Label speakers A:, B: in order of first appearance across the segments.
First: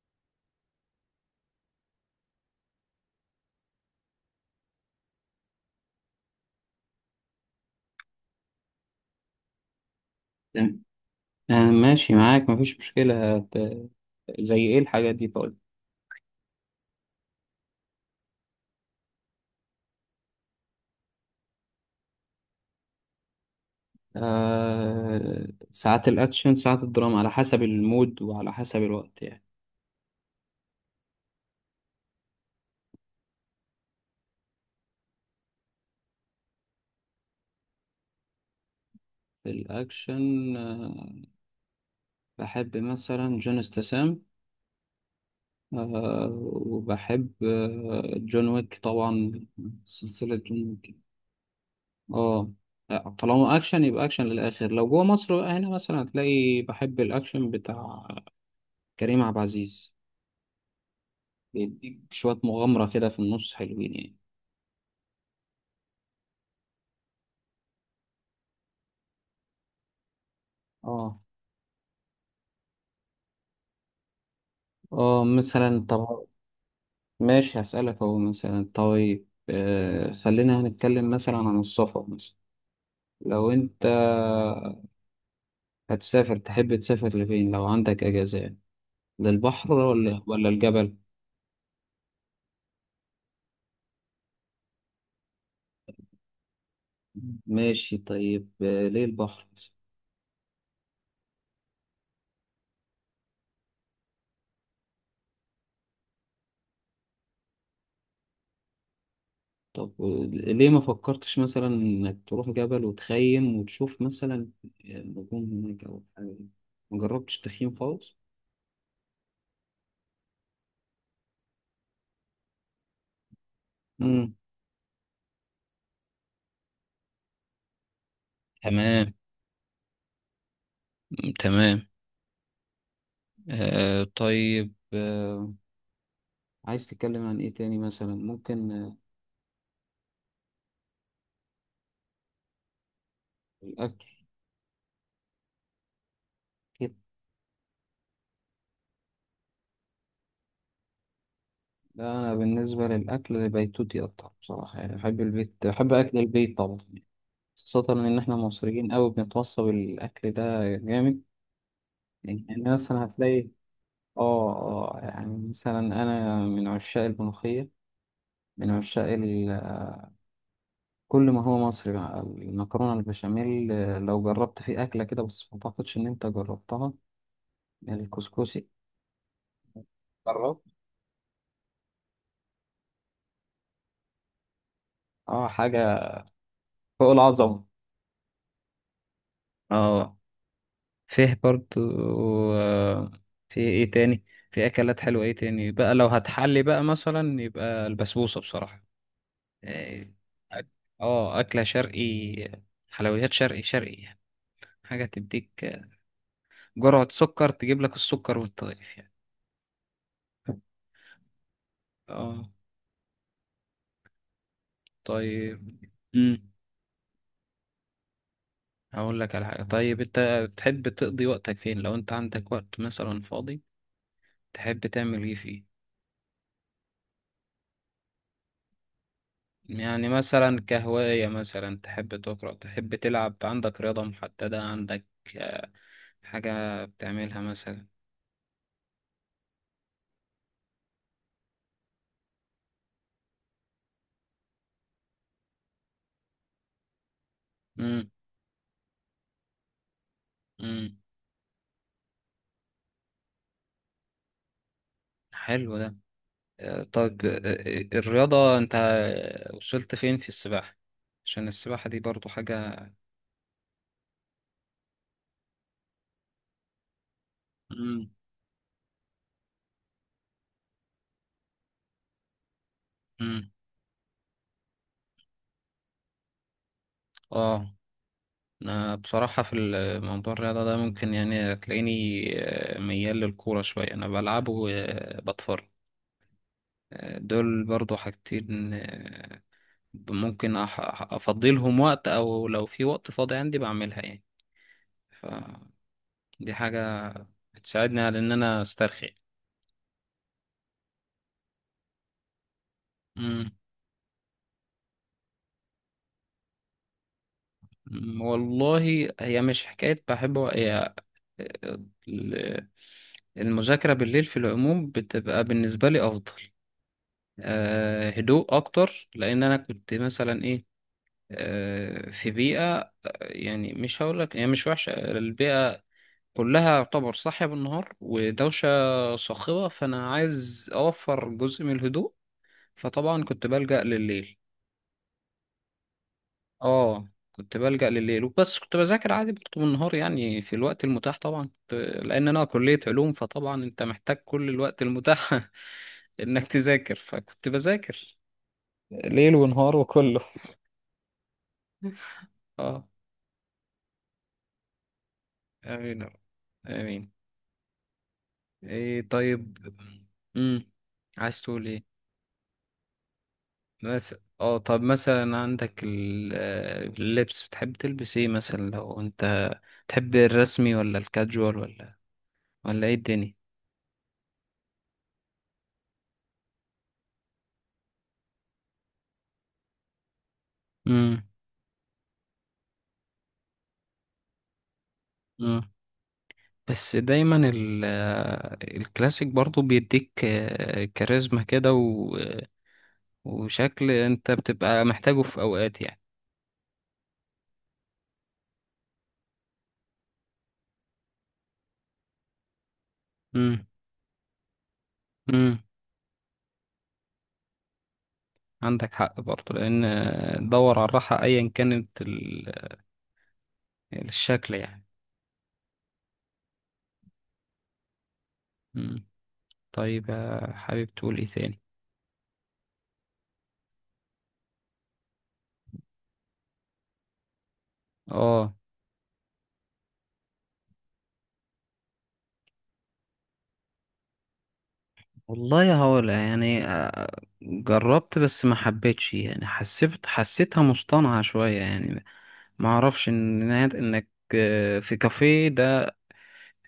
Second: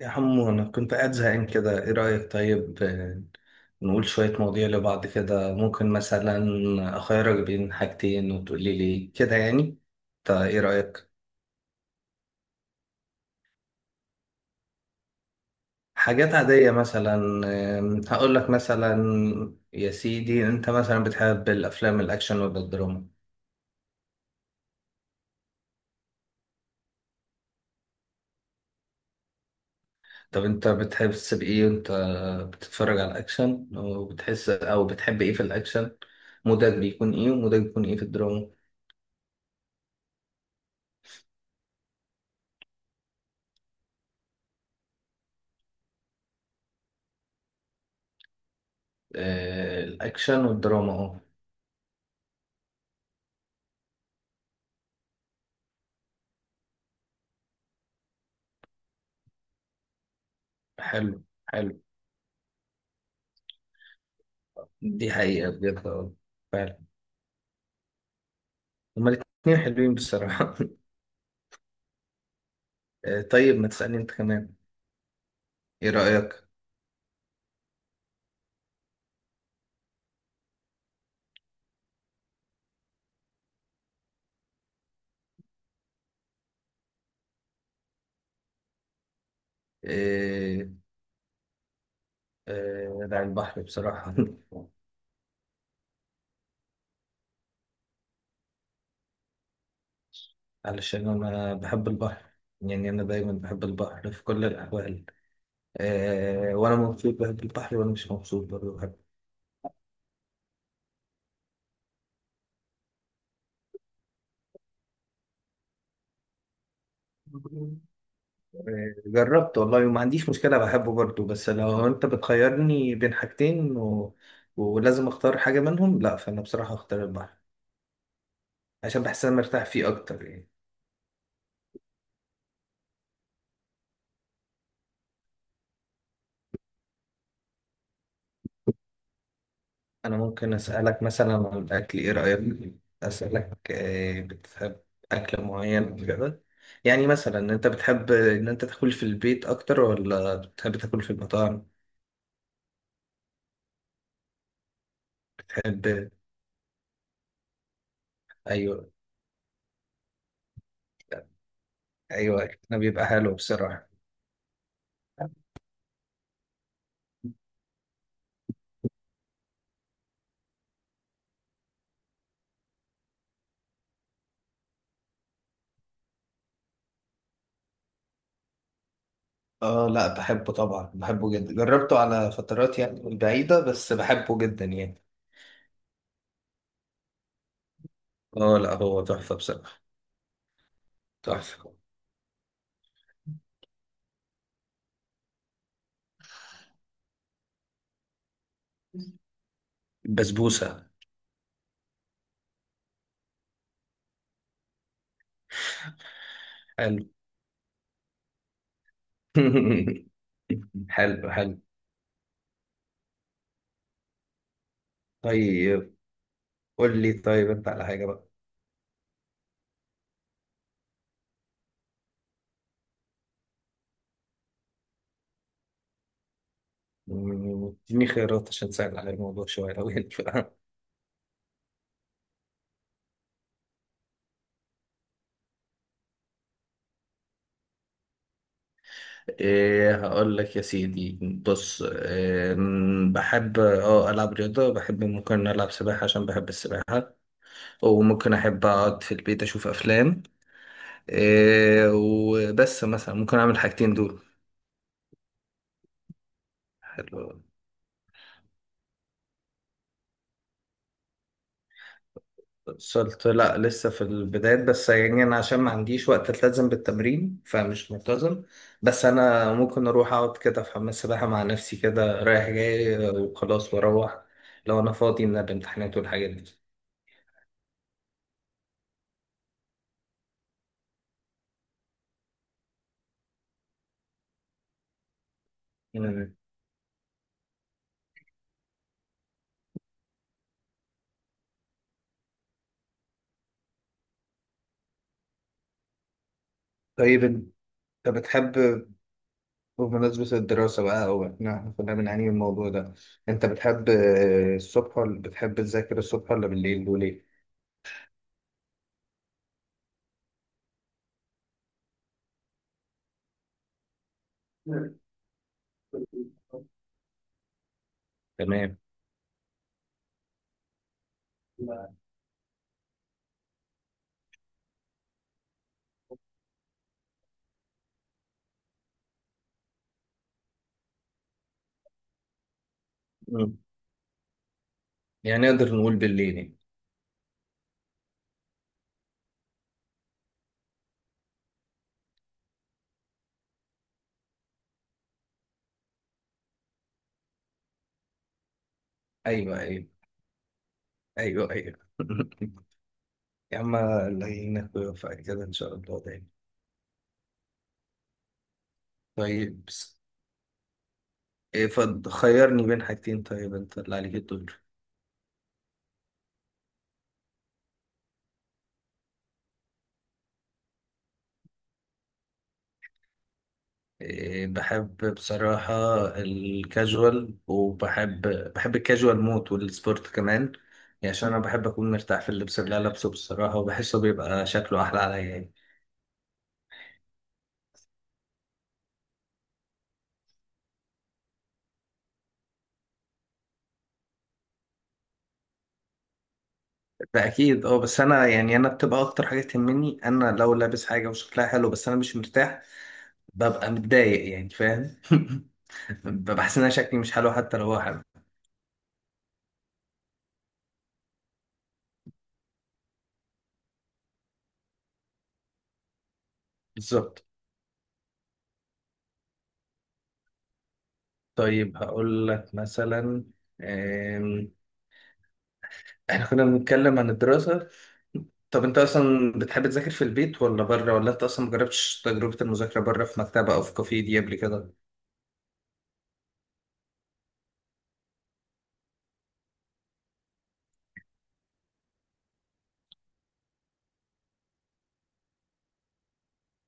A: يا حمو، أنا كنت قاعد زهقان كده. إيه رأيك؟ طيب، نقول شوية مواضيع لبعض كده. ممكن مثلا أخيرك بين حاجتين وتقولي لي كده يعني. طيب إيه
B: تمام.
A: رأيك؟
B: ماشي معاك، مفيش مشكلة. زي ايه الحاجات دي؟ طيب.
A: حاجات عادية مثلا. هقول لك مثلا. يا سيدي، أنت مثلا بتحب الأفلام الأكشن ولا الدراما؟
B: ساعات الاكشن ساعات الدراما، على حسب المود وعلى حسب الوقت يعني.
A: طب أنت بتحس بإيه وأنت بتتفرج على الأكشن؟ وبتحس أو بتحب إيه في الأكشن؟ مودك بيكون إيه، ومودك بيكون إيه في الدراما؟
B: الاكشن، بحب مثلا جون استسام، آه وبحب جون ويك طبعا، سلسلة
A: الأكشن
B: جون
A: والدراما
B: ويك. اه لا، طالما اكشن يبقى اكشن للاخر. لو جوه مصر بقى، هنا مثلا هتلاقي بحب الاكشن بتاع كريم عبد العزيز،
A: حلو حلو.
B: بيديك شوية مغامرة كده في النص، حلوين يعني.
A: دي حقيقة بجد، اه فعلا. هما الاتنين حلوين بصراحة.
B: اه
A: آه، طيب ما تسألني انت كمان.
B: اه، مثلا
A: ايه
B: طب،
A: رأيك؟
B: ماشي هسألك اهو. مثلا طيب، خلينا هنتكلم مثلا عن السفر. مثلا لو انت هتسافر، تحب تسافر لفين لو عندك اجازة يعني؟ للبحر ولا
A: إيه،
B: الجبل؟
A: إيه على البحر بصراحة.
B: ماشي طيب. ليه البحر مثلاً؟
A: علشان أنا بحب البحر. يعني أنا دايما بحب البحر في كل الأحوال. إيه، وأنا مبسوط بحب البحر، وأنا مش مبسوط برضه بحب.
B: طب ليه ما فكرتش مثلا انك تروح جبل وتخيم وتشوف مثلا النجوم هناك او حاجة؟ ما جربتش تخييم
A: إيه،
B: خالص؟
A: جربت والله وما عنديش مشكلة، بحبه برضه، بس لو أنت بتخيرني بين حاجتين
B: مم.
A: ولازم أختار حاجة منهم لا، فأنا بصراحة أختار البحر. عشان
B: تمام
A: بحس إن انا مرتاح فيه اكتر يعني.
B: تمام. طيب، عايز تتكلم عن ايه تاني؟ مثلا ممكن
A: انا ممكن اسالك مثلا عن الاكل، ايه رايك؟ اسالك
B: الاكل.
A: بتحب اكل معين كده؟
B: أكيد.
A: يعني مثلا انت بتحب ان انت تاكل في البيت اكتر ولا بتحب تاكل في المطاعم؟
B: لا انا بالنسبه للاكل بيتوتي اكتر بصراحه، يعني بحب البيت،
A: بتحب.
B: بحب اكل البيت طبعا. خاصه ان احنا
A: ايوه،
B: مصريين قوي بنتوصى بالاكل ده جامد. يعني
A: ايوه
B: يعني
A: انا
B: مثلا
A: بيبقى حلو
B: هتلاقي،
A: بصراحه.
B: اه اه، يعني مثلا انا من عشاق الملوخيه، من عشاق ال... كل ما هو مصري بقى، المكرونه البشاميل. لو جربت في اكله كده، بس ما اعتقدش ان انت جربتها، يعني الكسكسي؟
A: اه لا، بحبه
B: جربت؟
A: طبعا، بحبه جدا، جربته على فترات يعني بعيده بس بحبه جدا يعني.
B: اه، حاجه فوق العظمه.
A: اه لا، هو تحفه بصراحه.
B: اه. فيه
A: تحفه.
B: برضو، آه، في ايه تاني؟ في اكلات حلوة، ايه تاني بقى؟ لو هتحلي بقى مثلا، يبقى البسبوسة بصراحة. إيه، أك-
A: بسبوسه.
B: اه اكلة شرقي، حلويات شرقي شرقي يعني. حاجة تديك
A: حلو.
B: جرعة سكر، تجيب لك السكر وانت طايف يعني.
A: حلو حلو.
B: اه طيب.
A: طيب.
B: امم
A: قول لي طيب انت على حاجة بقى.
B: هقول لك على حاجة. طيب انت تحب تقضي وقتك فين لو انت عندك وقت مثلا فاضي؟ تحب تعمل ايه فيه؟
A: اديني خيارات عشان تسهل على الموضوع شوية لو
B: يعني
A: ينفع بقى.
B: مثلا كهواية، مثلا تحب تقرأ، تحب تلعب، عندك رياضة محددة، عندك آه، حاجة بتعملها مثلا؟
A: إيه، هقول لك يا سيدي. بص، إيه بحب اه ألعب رياضة، بحب ممكن ألعب سباحة عشان بحب السباحة.
B: مم.
A: وممكن أحب أقعد في البيت أشوف أفلام.
B: مم.
A: إيه وبس، مثلا ممكن أعمل حاجتين دول.
B: حلو ده. آه، طب آه،
A: حلو.
B: آه، الرياضة، أنت وصلت فين في السباحة؟ عشان السباحة دي برضو حاجة.
A: وصلت لا، لسه في البدايات بس يعني. انا عشان ما عنديش وقت التزم بالتمرين فمش
B: مم.
A: ملتزم. بس انا ممكن اروح اقعد كده في حمام السباحه مع نفسي كده رايح جاي
B: مم.
A: وخلاص واروح، لو انا فاضي من الامتحانات والحاجات دي.
B: اه، أنا بصراحة في موضوع الرياضة ده، ممكن يعني تلاقيني ميال للكورة شوية، أنا بلعبه وبتفرج.
A: مم.
B: دول برضو حاجتين، ممكن افضلهم وقت، او لو في وقت فاضي عندي بعملها يعني. فدي حاجة
A: طيب انت
B: بتساعدني على ان
A: بتحب.
B: انا استرخي.
A: بمناسبة الدراسة بقى، او احنا كنا بنعاني من الموضوع ده. انت
B: مم.
A: بتحب الصبح، ولا بتحب تذاكر الصبح ولا بالليل، وليه؟
B: والله هي مش حكاية بحب. هي ال- المذاكرة بالليل في العموم
A: مم.
B: بتبقى بالنسبة لي أفضل. هدوء
A: تمام.
B: أكتر، لأن أنا كنت مثلا إيه أه في بيئة، يعني مش هقولك هي مش وحشة. البيئة كلها يعتبر صاحية بالنهار ودوشة صاخبة، فأنا عايز أوفر جزء من الهدوء، فطبعا كنت
A: مم.
B: بلجأ لليل.
A: يعني نقدر نقول بالليل يعني.
B: اه، كنت بلجأ لليل وبس. كنت بذاكر عادي برضه بالنهار يعني في الوقت المتاح. طبعا لأن أنا كلية علوم، فطبعا أنت محتاج كل الوقت المتاح إنك تذاكر، فكنت بذاكر ليل
A: ايوه
B: ونهار
A: ايوه.
B: وكله.
A: ايوه ايوه
B: اه.
A: يا عم، الله يعينك ويوفقك كده ان شاء
B: آمين
A: الله
B: يا رب.
A: دايما.
B: آمين. طيب.
A: طيب بس.
B: مم. عايز تقول
A: إيه
B: إيه؟
A: خيرني بين حاجتين طيب، انت اللي
B: بس.
A: عليك
B: اه
A: الدور.
B: طب مثلا عندك اللبس، بتحب تلبس ايه مثلا؟ لو انت تحب الرسمي ولا الكاجوال، ولا ايه الدنيا؟
A: إيه، بحب بصراحة الكاجوال، وبحب، بحب الكاجوال موت والسبورت كمان. يعني
B: امم
A: عشان انا بحب اكون مرتاح في اللبس اللي أنا لابسه بصراحة، وبحسه بيبقى شكله احلى عليا يعني.
B: امم بس دايما الكلاسيك برضو بيديك كاريزما كده، وشكل انت بتبقى محتاجه في اوقات يعني.
A: ده اكيد اه، بس انا يعني انا بتبقى اكتر حاجة تهمني انا، لو لابس حاجة وشكلها حلو بس انا مش مرتاح
B: امم
A: ببقى متضايق يعني، فاهم؟
B: امم
A: ببقى حاسس ان أنا شكلي مش حلو حتى لو هو حلو.
B: عندك حق برضو، لان دور على الراحة ايا كانت الشكل يعني.
A: بالظبط.
B: امم طيب، حابب تقول ايه تاني؟
A: طيب هقول لك مثلا. آم، احنا كنا بنتكلم عن الدراسة.
B: اه،
A: طب انت اصلا بتحب تذاكر في البيت ولا بره، ولا انت اصلا مجربتش تجربة المذاكرة بره في مكتبة او في كافيه دي قبل كده؟
B: والله هقول يعني، جربت بس ما حبيتش، يعني حسيتها مصطنعة شوية يعني. ما اعرفش ان انك في كافيه ده،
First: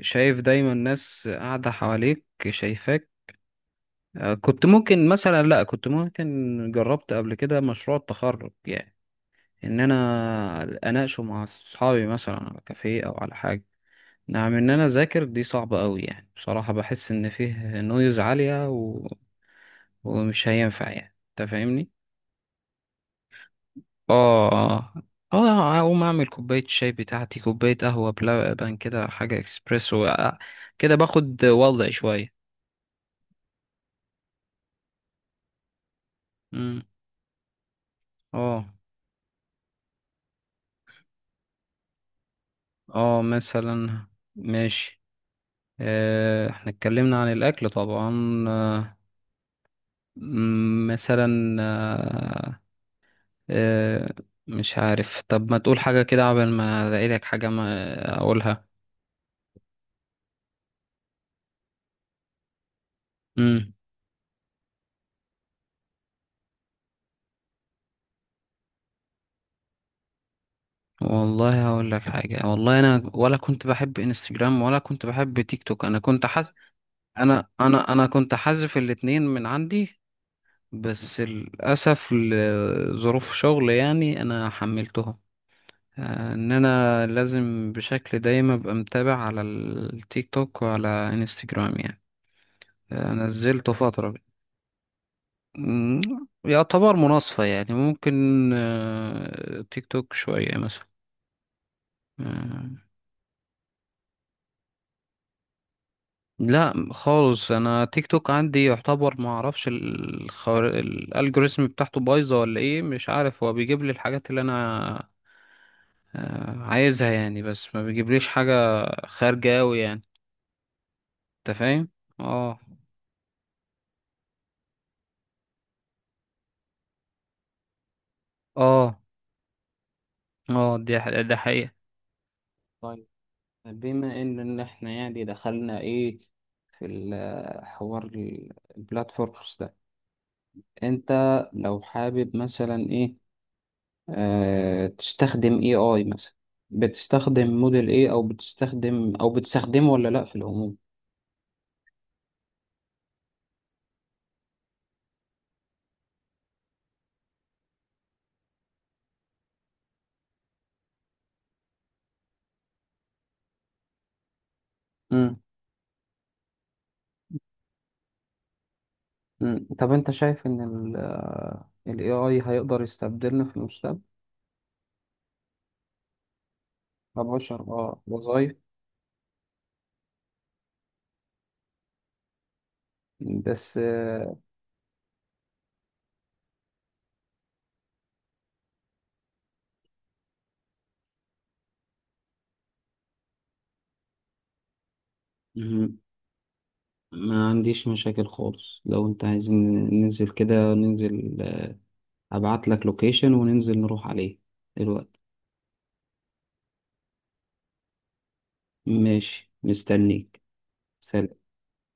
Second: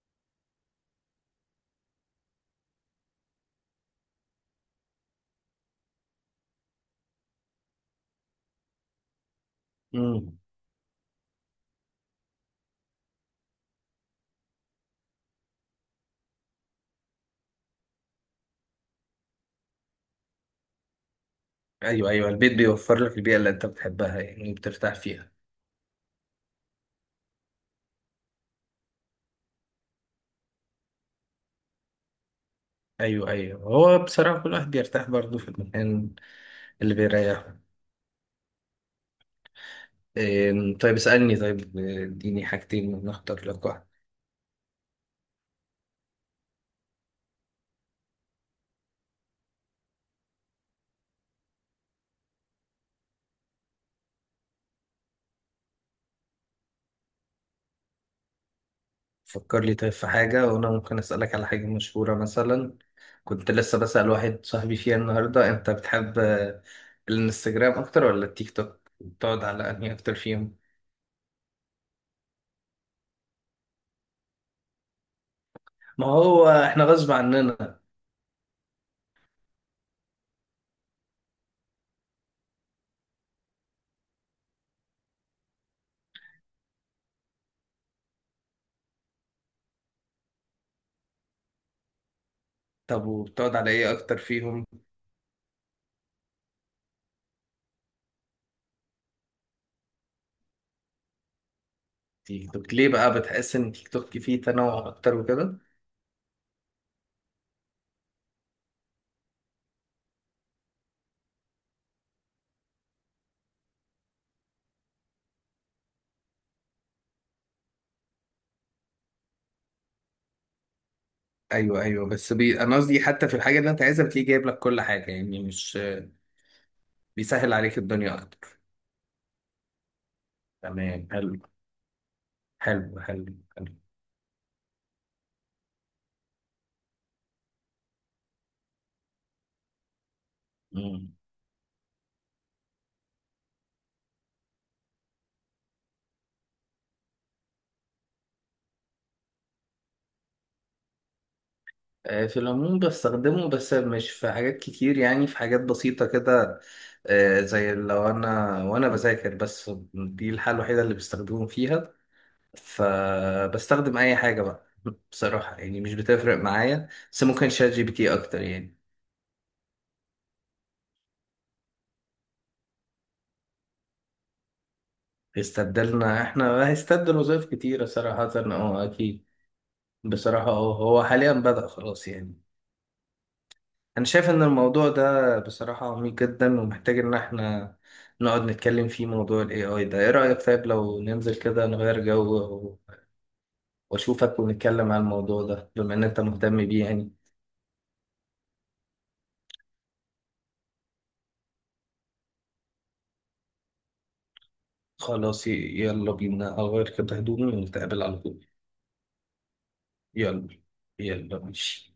B: شايف دايما ناس قاعدة حواليك شايفاك. كنت ممكن مثلا لا كنت ممكن جربت قبل كده مشروع التخرج يعني، ان
A: امم.
B: انا اناقشه مع اصحابي مثلا على كافيه او على حاجة. نعم، ان انا اذاكر دي صعبة قوي يعني. بصراحة بحس ان فيه نويز عالية ومش هينفع، يعني انت فاهمني.
A: ايوه ايوه، البيت بيوفر لك البيئة اللي انت بتحبها
B: اه
A: يعني بترتاح
B: اه
A: فيها.
B: اه. اقوم اعمل كوباية شاي بتاعتي، كوباية قهوة بلبن كده، حاجة اكسبريسو، كده باخد وضعي شوية.
A: ايوه ايوه، هو بصراحة كل واحد بيرتاح برضه في المكان
B: امم
A: اللي بيريحه.
B: اه
A: طيب اسألني طيب. اديني حاجتين
B: اه،
A: نختار لك واحدة.
B: مثلا ماشي. احنا اتكلمنا عن الاكل طبعا. مثلا، آه، مش عارف. طب ما تقول حاجة كده قبل ما الاقي لك حاجة ما اقولها؟
A: فكر لي طيب في حاجة، وأنا ممكن أسألك على حاجة مشهورة مثلا. كنت
B: امم
A: لسه بسأل واحد صاحبي فيها النهاردة. أنت بتحب الانستجرام أكتر ولا التيك توك؟ بتقعد على أنهي أكتر فيهم؟
B: والله هقول لك حاجة. والله انا ولا كنت بحب انستجرام ولا كنت بحب تيك توك. انا
A: ما
B: كنت
A: هو إحنا غصب
B: انا
A: عننا.
B: انا انا كنت حذف الاتنين من عندي، بس للاسف لظروف شغل يعني انا حملتهم، ان انا لازم بشكل دايم ابقى متابع على التيك توك وعلى انستجرام يعني.
A: طب وبتقعد على
B: نزلته
A: إيه
B: فترة.
A: أكتر فيهم؟
B: مم، يعتبر مناصفة يعني، ممكن تيك توك شوية مثلا.
A: تيك
B: آه،
A: توك ليه بقى؟ بتحس إن تيك توك فيه تنوع أكتر وكده؟
B: لا خالص، انا تيك توك عندي يعتبر ما اعرفش الالجوريزم بتاعته بايظة ولا ايه؟ مش عارف، هو بيجيب لي الحاجات اللي انا عايزها يعني، بس ما بيجيبليش حاجة خارجة اوي يعني، انت
A: أيوه
B: فاهم؟
A: أيوه، بس
B: اه
A: أنا قصدي حتى في الحاجة اللي أنت عايزها بتلاقيه جايب لك كل حاجة، يعني مش بيسهل عليك الدنيا أكتر.
B: اه اه.
A: تمام.
B: ده
A: حلو
B: حقيقة.
A: حلو
B: طيب،
A: حلو حلو.
B: بما ان احنا يعني دخلنا ايه في الحوار، البلاتفورمز ده، انت
A: مم.
B: لو حابب مثلا ايه، تستخدم اي اي مثلا؟ بتستخدم موديل ايه، او بتستخدمه ولا لا في العموم؟
A: في العموم بستخدمه، بس مش في حاجات كتير يعني، في حاجات بسيطة كده. زي لو أنا وأنا بذاكر، بس دي الحالة الوحيدة اللي بستخدمه فيها، فبستخدم أي حاجة بقى.
B: مم.
A: بصراحة يعني مش بتفرق معايا، بس ممكن شات جي بي تي أكتر يعني.
B: مم. طب انت شايف ان ال AI هيقدر يستبدلنا في المستقبل؟
A: هيستبدلنا إحنا؟ هيستبدل وظائف
B: كبشر،
A: كتيرة
B: اه.
A: صراحة.
B: وظايف.
A: أه أكيد. بصراحة أه هو حاليا بدأ خلاص يعني.
B: بس
A: أنا شايف إن الموضوع ده بصراحة عميق جدا، ومحتاج إن إحنا نقعد نتكلم فيه، موضوع ال AI ده. إيه رأيك طيب لو ننزل كده نغير جو وأشوفك ونتكلم عن الموضوع ده، بما
B: مهم.
A: إن أنت مهتم بيه يعني.
B: ما عنديش مشاكل خالص، لو انت عايز ننزل كده ننزل. ابعت لك لوكيشن وننزل نروح عليه دلوقتي.
A: خلاص يلا بينا، أغير كده هدومي ونتقابل على طول.
B: ماشي، مستنيك.
A: يلا. يلا
B: سلام.
A: ماشي.